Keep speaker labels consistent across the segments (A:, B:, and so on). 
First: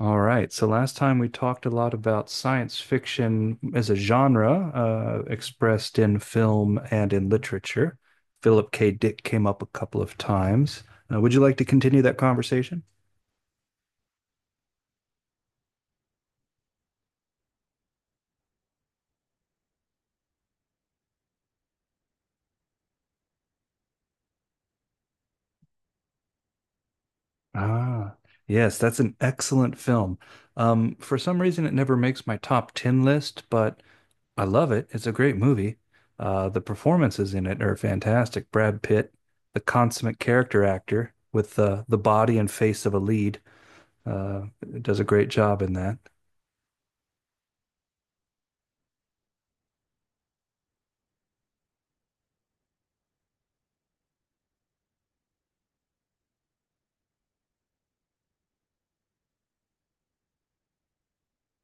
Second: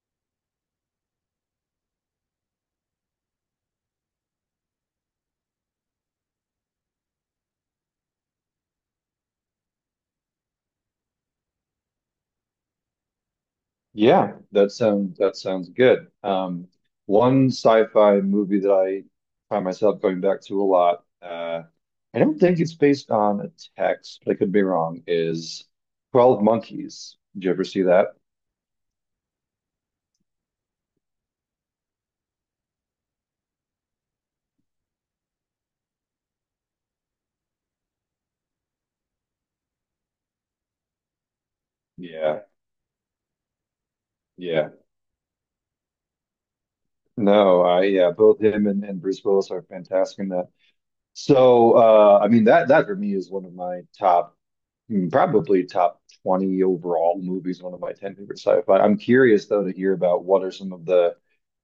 A: All right. So last time we talked a lot about science fiction as a genre, expressed in film and in literature. Philip K. Dick came up a couple of times. Would you like to continue that conversation?
B: Yeah, that sounds good. One sci-fi movie that I find myself going back to a lot, I don't think it's based on a text, but I could be wrong, is 12 Monkeys. Did you ever see that?
A: Ah, yes, that's an excellent film. For some reason, it never makes my top 10 list, but I love it. It's a great movie. The performances in it are fantastic. Brad Pitt, the consummate character actor with the body
B: Yeah,
A: and face of a lead, uh,
B: yeah.
A: does a great job in that.
B: No, I yeah, both him and, Bruce Willis are fantastic in that. So I mean that for me is one of my top, mm, probably top 20 overall movies, one of my 10 favorite sci-fi. I'm curious though to hear about what are some of the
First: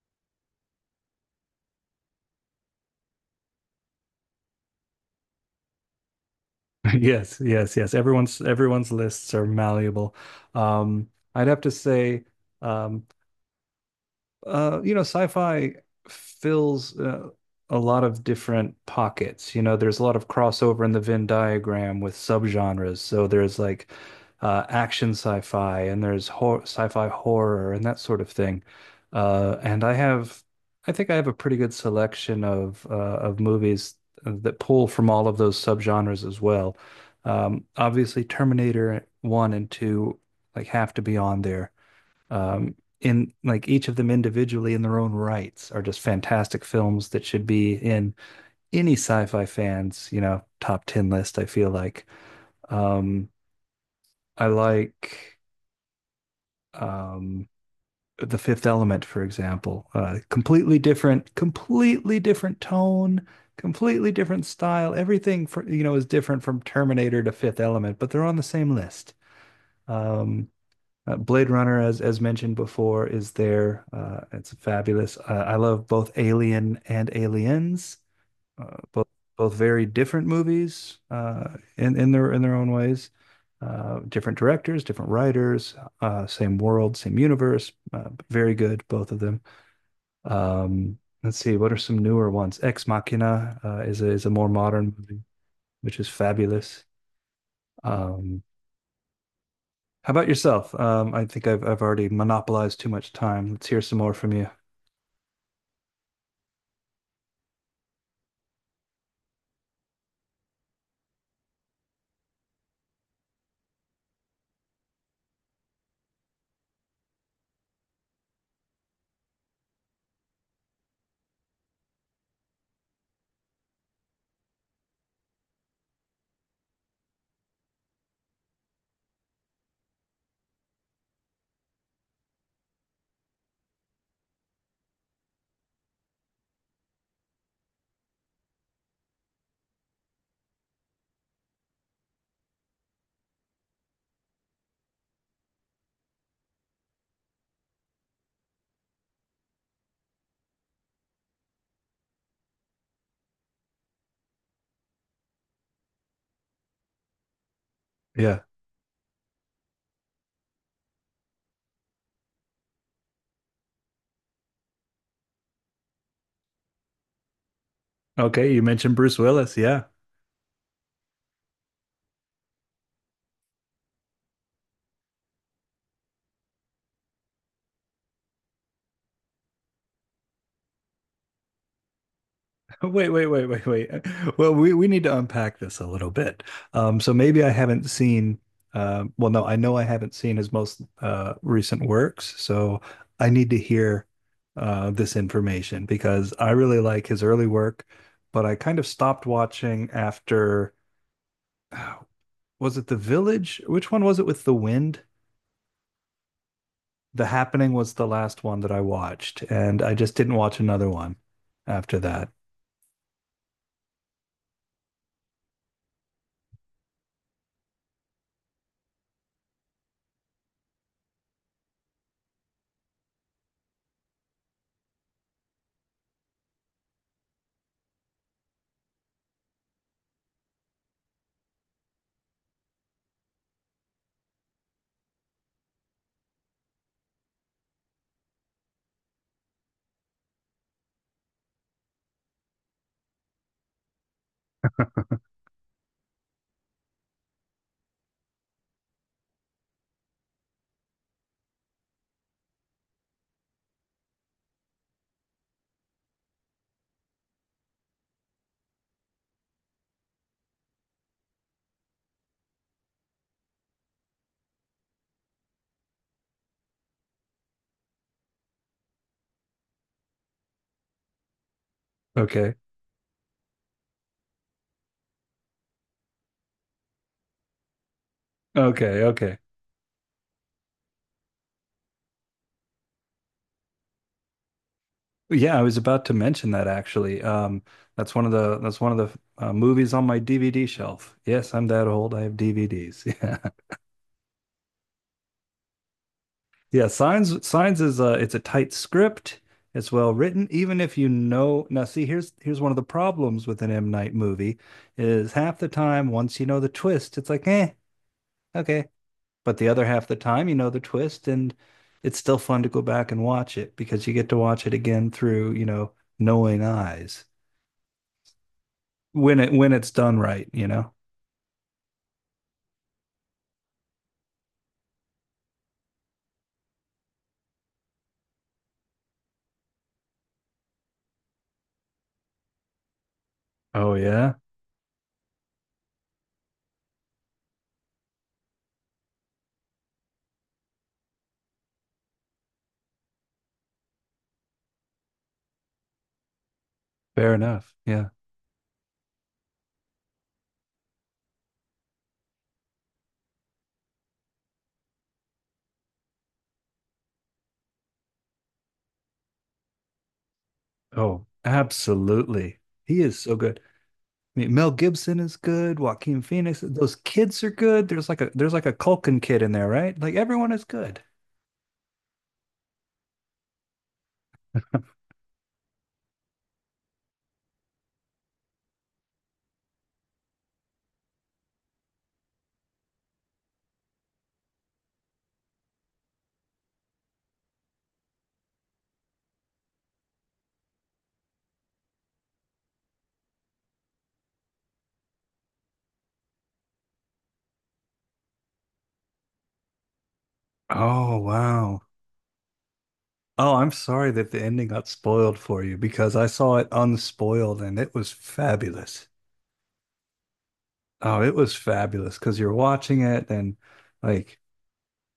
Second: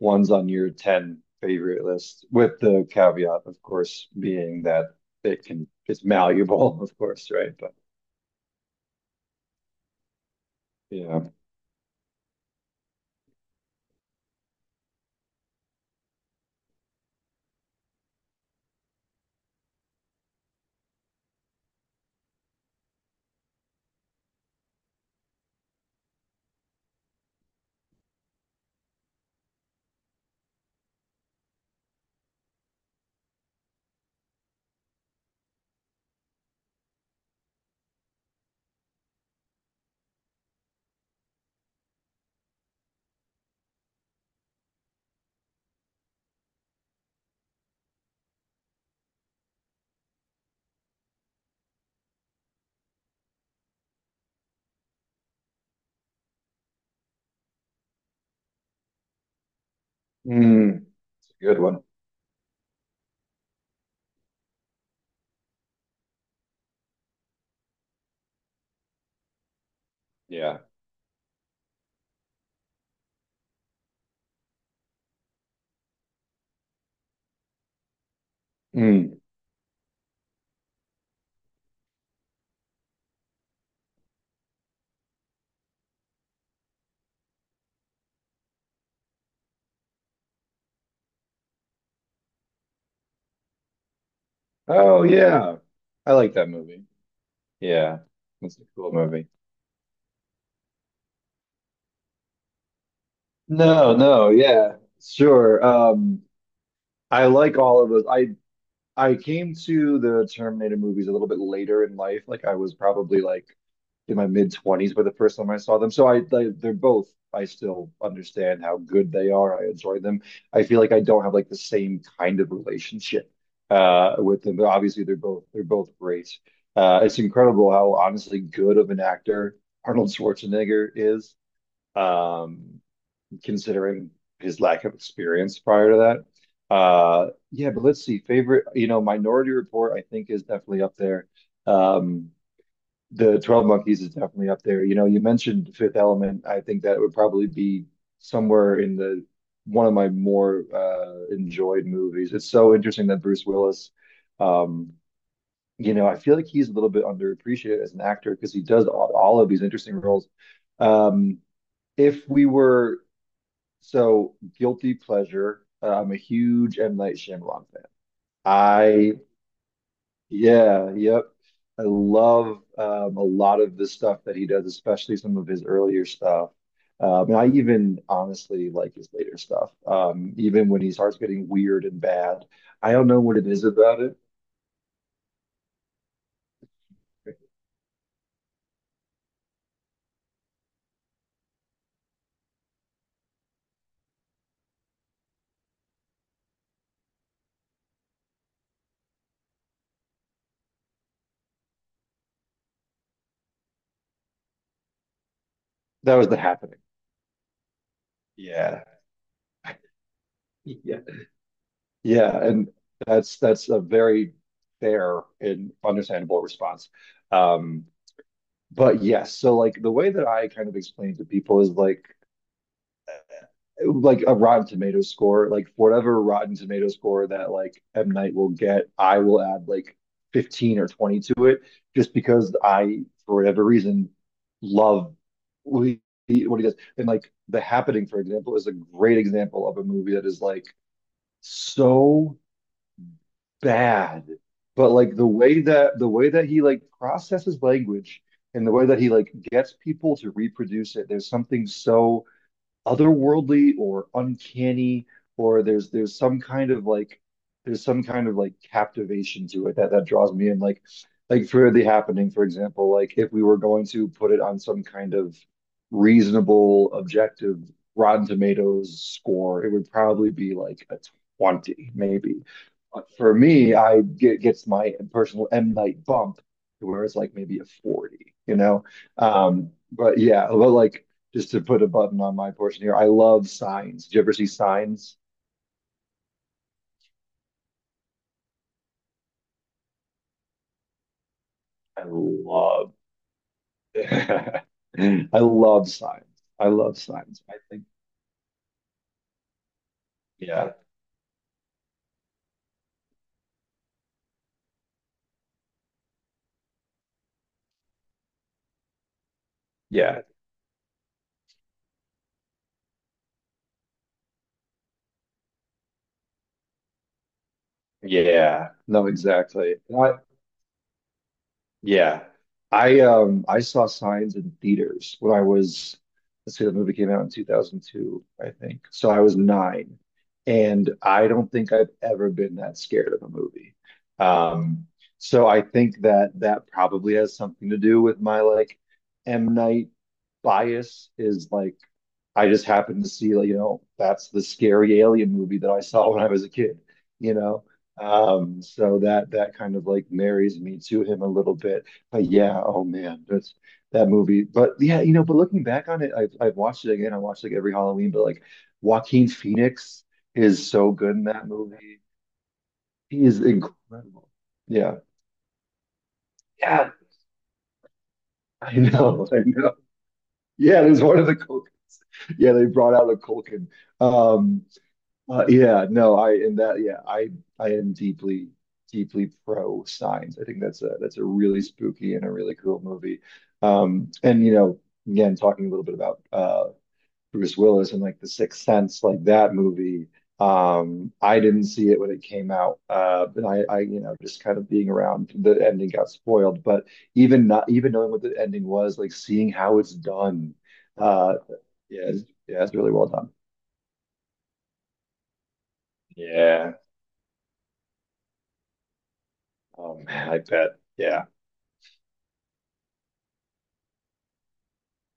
B: ones on your 10 favorite list, with the caveat, of course, being that it's malleable, of course,
A: Yes,
B: right? But
A: yes, yes. Everyone's lists are malleable. Um,
B: yeah.
A: I'd have to say, um, you know, sci-fi fills a lot of different pockets. You know, there's a lot of crossover in the Venn diagram with subgenres. So there's like action sci-fi and there's hor sci-fi horror and that sort of thing. Uh, and I have, I think I have a pretty good selection of movies that pull from all of those subgenres as well. Obviously, Terminator 1 and 2 like have to be on there, um, in like each of them individually in their own rights are just fantastic films that should be in any sci-fi fans, you know, top 10 list, I feel like. Um, I like um, The Fifth Element, for example.
B: Mm, it's a good one.
A: Completely different tone, completely different style. Everything for, you know, is different from Terminator to Fifth Element, but they're on the same list. Um,
B: Yeah.
A: Blade Runner, as mentioned before, is there. It's fabulous. I love both Alien and Aliens, both
B: Mm.
A: both very different movies in in their own ways. Different directors, different writers, same world, same universe. Very good, both of them. Um, let's see, what are some newer ones? Ex Machina is a more modern
B: Oh
A: movie,
B: yeah.
A: which is
B: I like that movie.
A: fabulous.
B: Yeah.
A: Um,
B: It's a cool movie.
A: How about yourself? I think I've already monopolized too much time. Let's hear
B: No,
A: some more
B: no,
A: from you.
B: yeah. Sure. I like all of those. I came to the Terminator movies a little bit later in life. Like I was probably like in my mid twenties by the first time I saw them. So I they, they're both. I still understand how good they are. I enjoy them. I feel like I don't have like the same kind of relationship with them, but obviously they're both great. It's incredible how honestly good of an actor Arnold Schwarzenegger is. Um, considering his lack of experience prior to that. Yeah, but let's see. Favorite, you know, Minority Report, I think, is definitely up there. Um, the 12 Monkeys is definitely up there. You know, you mentioned Fifth Element. I think that would probably be somewhere in the one of my more enjoyed movies. It's so interesting that Bruce Willis, um, you know, I feel like he's a little bit underappreciated as an actor
A: Yeah.
B: because he does all of these interesting roles. Um, if we were so guilty pleasure. I'm a huge M. Night Shyamalan fan.
A: Okay, you mentioned
B: I
A: Bruce Willis. Yeah.
B: yeah, yep. I love a lot of the stuff that he does, especially some of his earlier stuff. And I even honestly like his later stuff. Even when he starts getting weird and bad, I don't
A: Wait,
B: know
A: wait,
B: what
A: wait,
B: it is
A: wait, wait.
B: about it.
A: Well, we need to unpack this a little bit. So maybe I haven't seen well, no, I know I haven't seen his most recent works, so I need to hear this information because I really like his early work, but I kind of stopped watching after was it The Village? Which one was it with the wind?
B: That was The Happening.
A: The Happening was the last one that I
B: Yeah,
A: watched, and I just didn't watch another
B: yeah,
A: one after that.
B: yeah. And that's a very fair and understandable response. Um, But yes, so like the way that I kind of explain to people is like a Rotten Tomatoes score, like for whatever Rotten Tomatoes score that like M. Night will get, I will add like 15 or 20 to it just because I, for whatever reason, love what what he does. And like The Happening, for example, is a great example of a movie that is like so bad. But like the way that he like processes language and the way that he like gets people to reproduce it, there's something so otherworldly or uncanny or there's some kind of like, there's some kind of like captivation to it that draws me in. Like for the happening for example, like if we were going to put it on some kind of reasonable objective Rotten Tomatoes score, it would probably be like a 20 maybe.
A: Okay.
B: But for me I get gets my personal M Night bump to where it's like maybe a 40, you know.
A: Okay, okay.
B: But yeah, but like just to put a button on my portion here, I love signs. Did you ever see signs?
A: Yeah, I was about to mention that actually. That's one of the that's one of the movies on my DVD shelf. Yes, I'm that
B: I
A: old. I have
B: love,
A: DVDs. Yeah.
B: I love signs. I
A: Yeah,
B: love signs.
A: Signs
B: I
A: Signs
B: think,
A: is a it's a tight script. It's well written,
B: yeah,
A: even if you know. Now, see, here's one of the problems with an M. Night movie is half the time once you know the twist, it's like, eh, okay. But the other half of the
B: yeah,
A: time, you know the twist, and it's still fun to go back and watch it because you get to watch it again through, you know, knowing eyes
B: yeah. No,
A: when
B: exactly.
A: it's done right, you know.
B: Yeah. I saw Signs in theaters when I was, let's see, the movie came out in 2002, I think. So I was nine. And I don't think I've ever been that scared of a movie.
A: Oh yeah,
B: Um so I think that that probably has something to do with my like M. Night bias is like, I just happened to see, like, you know, that's the scary alien movie that I saw when I was a kid,
A: fair
B: you know?
A: enough. Yeah.
B: So that that kind of like marries me to him a little bit. But yeah, oh man, that movie. But yeah, you know, but looking back on it, I've watched it again. I watched like every Halloween, but like Joaquin Phoenix is so good
A: Oh,
B: in that movie.
A: absolutely. He is
B: He
A: so
B: is
A: good.
B: incredible.
A: I mean, Mel
B: Yeah.
A: Gibson is good. Joaquin Phoenix.
B: Yeah,
A: Those kids are good. There's like a
B: I
A: Culkin
B: know, I
A: kid in there,
B: know.
A: right? Like everyone is
B: Yeah, there's
A: good.
B: one of the yeah, they brought out a Culkin. Um, yeah, no, I and that yeah, I am deeply, deeply pro signs. I think that's a really spooky and a really cool movie. And you know, again, talking a little bit about Bruce Willis and like The Sixth Sense, like that movie. I didn't see it when it came out, but I, you know, just kind of being around, the ending got spoiled. But even not even knowing what the ending was, like seeing how it's done,
A: Oh
B: uh,
A: wow.
B: yeah, it's really well done.
A: Oh, I'm sorry that the ending got spoiled for you because I saw it
B: Yeah.
A: unspoiled and it was fabulous.
B: Oh man, I bet.
A: Oh,
B: Yeah.
A: it was fabulous because you're watching it and like,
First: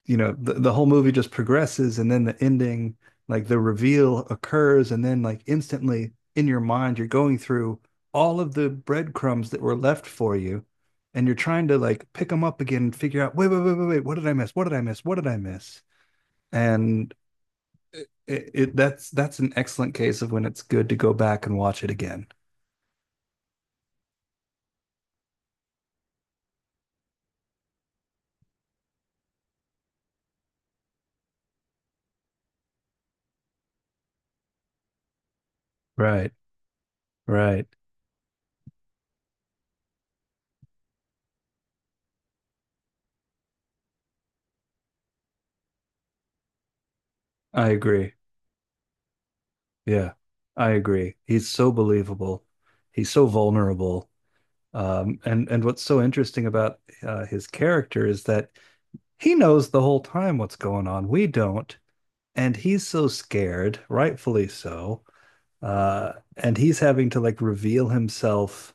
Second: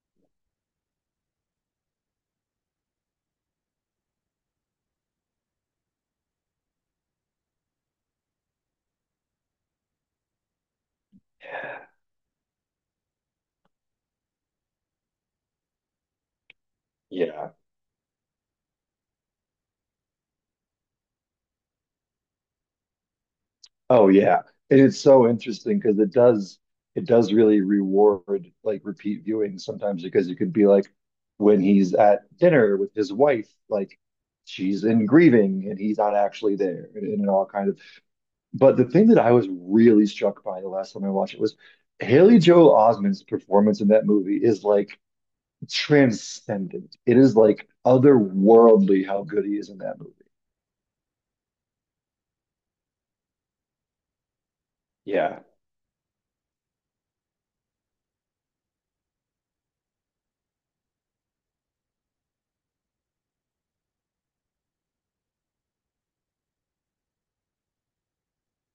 A: you know, the whole movie just progresses and then the ending, like the reveal occurs and then like instantly in your mind you're going through all of the breadcrumbs that were left for you and you're trying to like pick them up again and figure out, wait, wait, wait, wait, wait, what did I miss? What did I miss? What did I miss? And
B: Yeah.
A: it that's an excellent case of when it's good to go back and watch it again.
B: Oh yeah. And it's so interesting because it does really reward like repeat viewing sometimes because it could be like when he's at dinner with his wife, like she's in grieving and he's not
A: Right,
B: actually there and all
A: right.
B: kind of, but the thing that I was really struck by the last time I watched it was Haley Joel Osment's performance in that movie is like transcendent. It is like
A: I agree.
B: otherworldly how good he is in that movie.
A: Yeah, I agree. He's so believable. He's so vulnerable.
B: Yeah.
A: And what's so interesting about his character is that he knows the whole time what's going on. We don't, and he's so scared, rightfully so. And he's having to like reveal himself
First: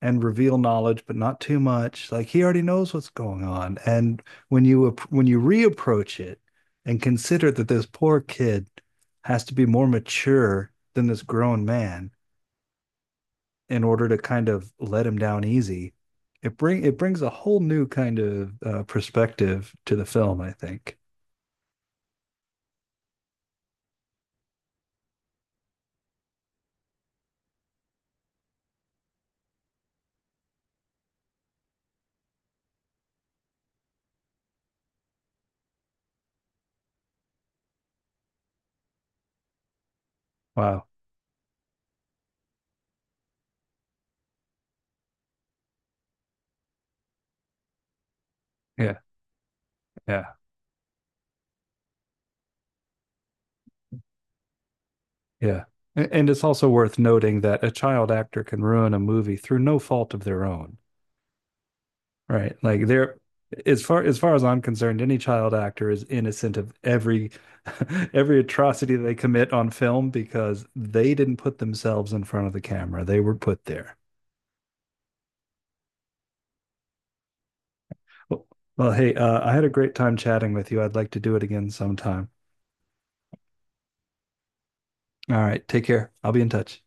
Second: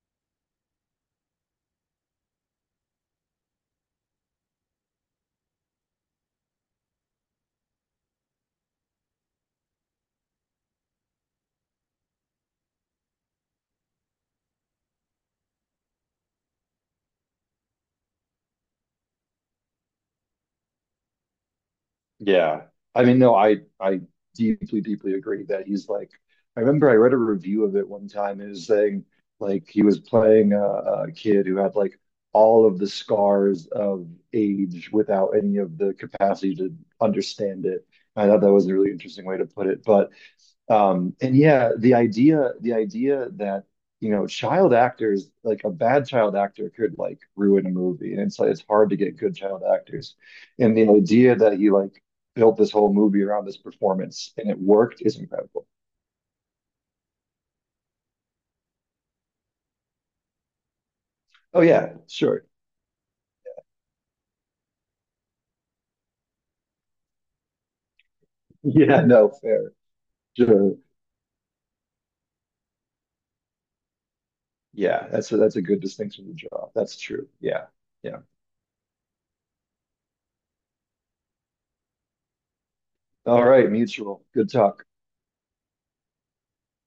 A: and reveal knowledge, but not too much. Like he already knows what's going on. And when you reapproach it and consider that this poor kid has to be more mature than this grown man in order to kind of let him down easy, it brings a whole new kind of perspective to the film. I think.
B: Yeah. I mean, no, I deeply, deeply agree that he's like, I remember I read a review of it one time and it was saying like he was playing a kid who had like all of the scars of age without any of the capacity to understand it. I thought that was a really interesting way to put it. But
A: Wow.
B: and yeah, the idea that, you know, child actors, like a bad child actor could like ruin a movie. And it's like it's hard to
A: Yeah.
B: get good child actors.
A: Yeah.
B: And the idea that he like built this whole movie around this performance and it worked is
A: Yeah.
B: incredible.
A: And it's also worth noting that a child actor can ruin a movie through no fault of their own.
B: Oh yeah, sure.
A: Right. Like there as far as I'm concerned, any child actor is innocent of every every atrocity
B: Yeah,
A: they
B: no,
A: commit on
B: fair.
A: film because
B: Sure.
A: they didn't put themselves in front of the camera. They were put there.
B: Yeah, that's a good distinction to draw. That's true. Yeah. Yeah.
A: Well, well, hey, I had a great time chatting with you. I'd like to do it again sometime.
B: All right, mutual. Good talk.
A: All right, take care. I'll be in touch.